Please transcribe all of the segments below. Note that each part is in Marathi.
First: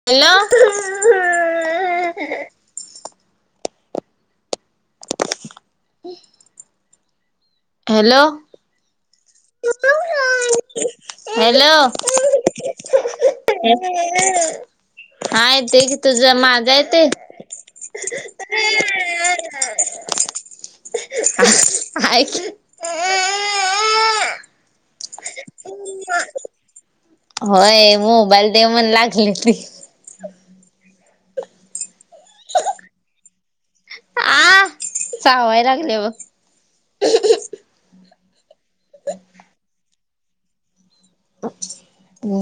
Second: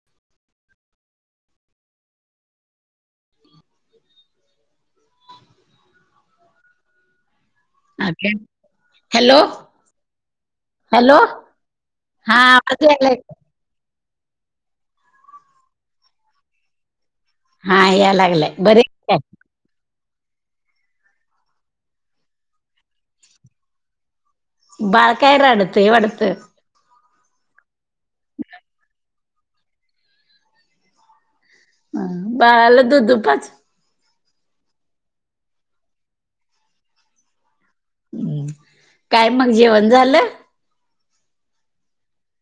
हॅलो हम् अे हॅलो हॅलो हॅलो हा हा य ते की तुझ माझा येत हा या लागलंय बरेच ख बळ कायरडत ये अडत होय मोबाईल दे म्हणला लागले ती बाळाला दूधू पाज. आ चावायला लागलं बग. हम्म काय मग जेवण झालं?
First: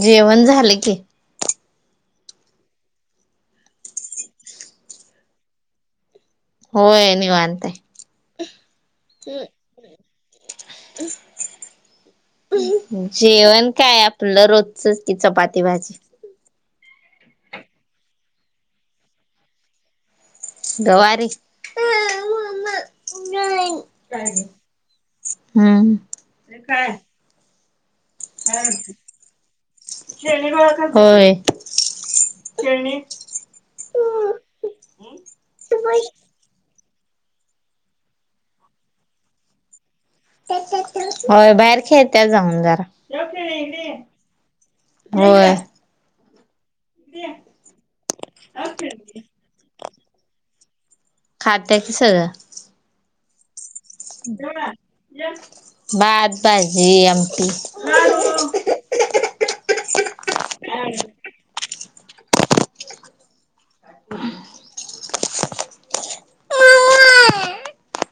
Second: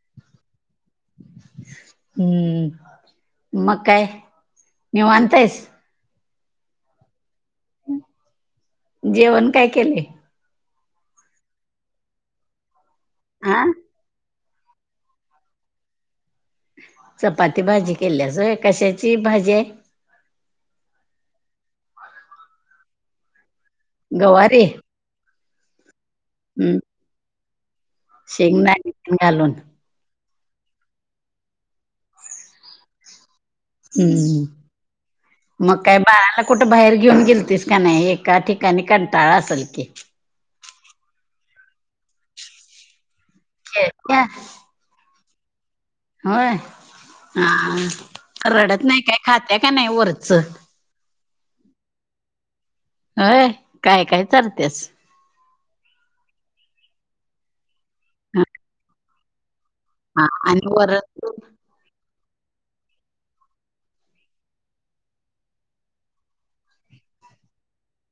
जेवण झालं की. हम्म मग काय निवांत येस - होय नाही निवांत जेवण काय केले? हा जेवण काय आप- तुलं रोजच की चपाती भाजी. चपाती भाजी केली सो कश्याची भाजी. गवारी गवारी हम्म काय? शेंग नाय, [unintelligible] घालून. खेळणी गोळा कर, होय खेळणी. हम्म हम्म मग काय बाळा कुठं बाहेर घेऊन गेलतीस का नाही, एका ठिकाणी कंटाळा असल की? होय बाहेर खेळत जाऊन जरा खेळत्या होय. होय हा, रडत नाही काय? खाते का नाही वरचं खाते की सगळं. होय. काय काय चारत्यास भात, भाजी आमटी. हा आणि वर- [inaudible]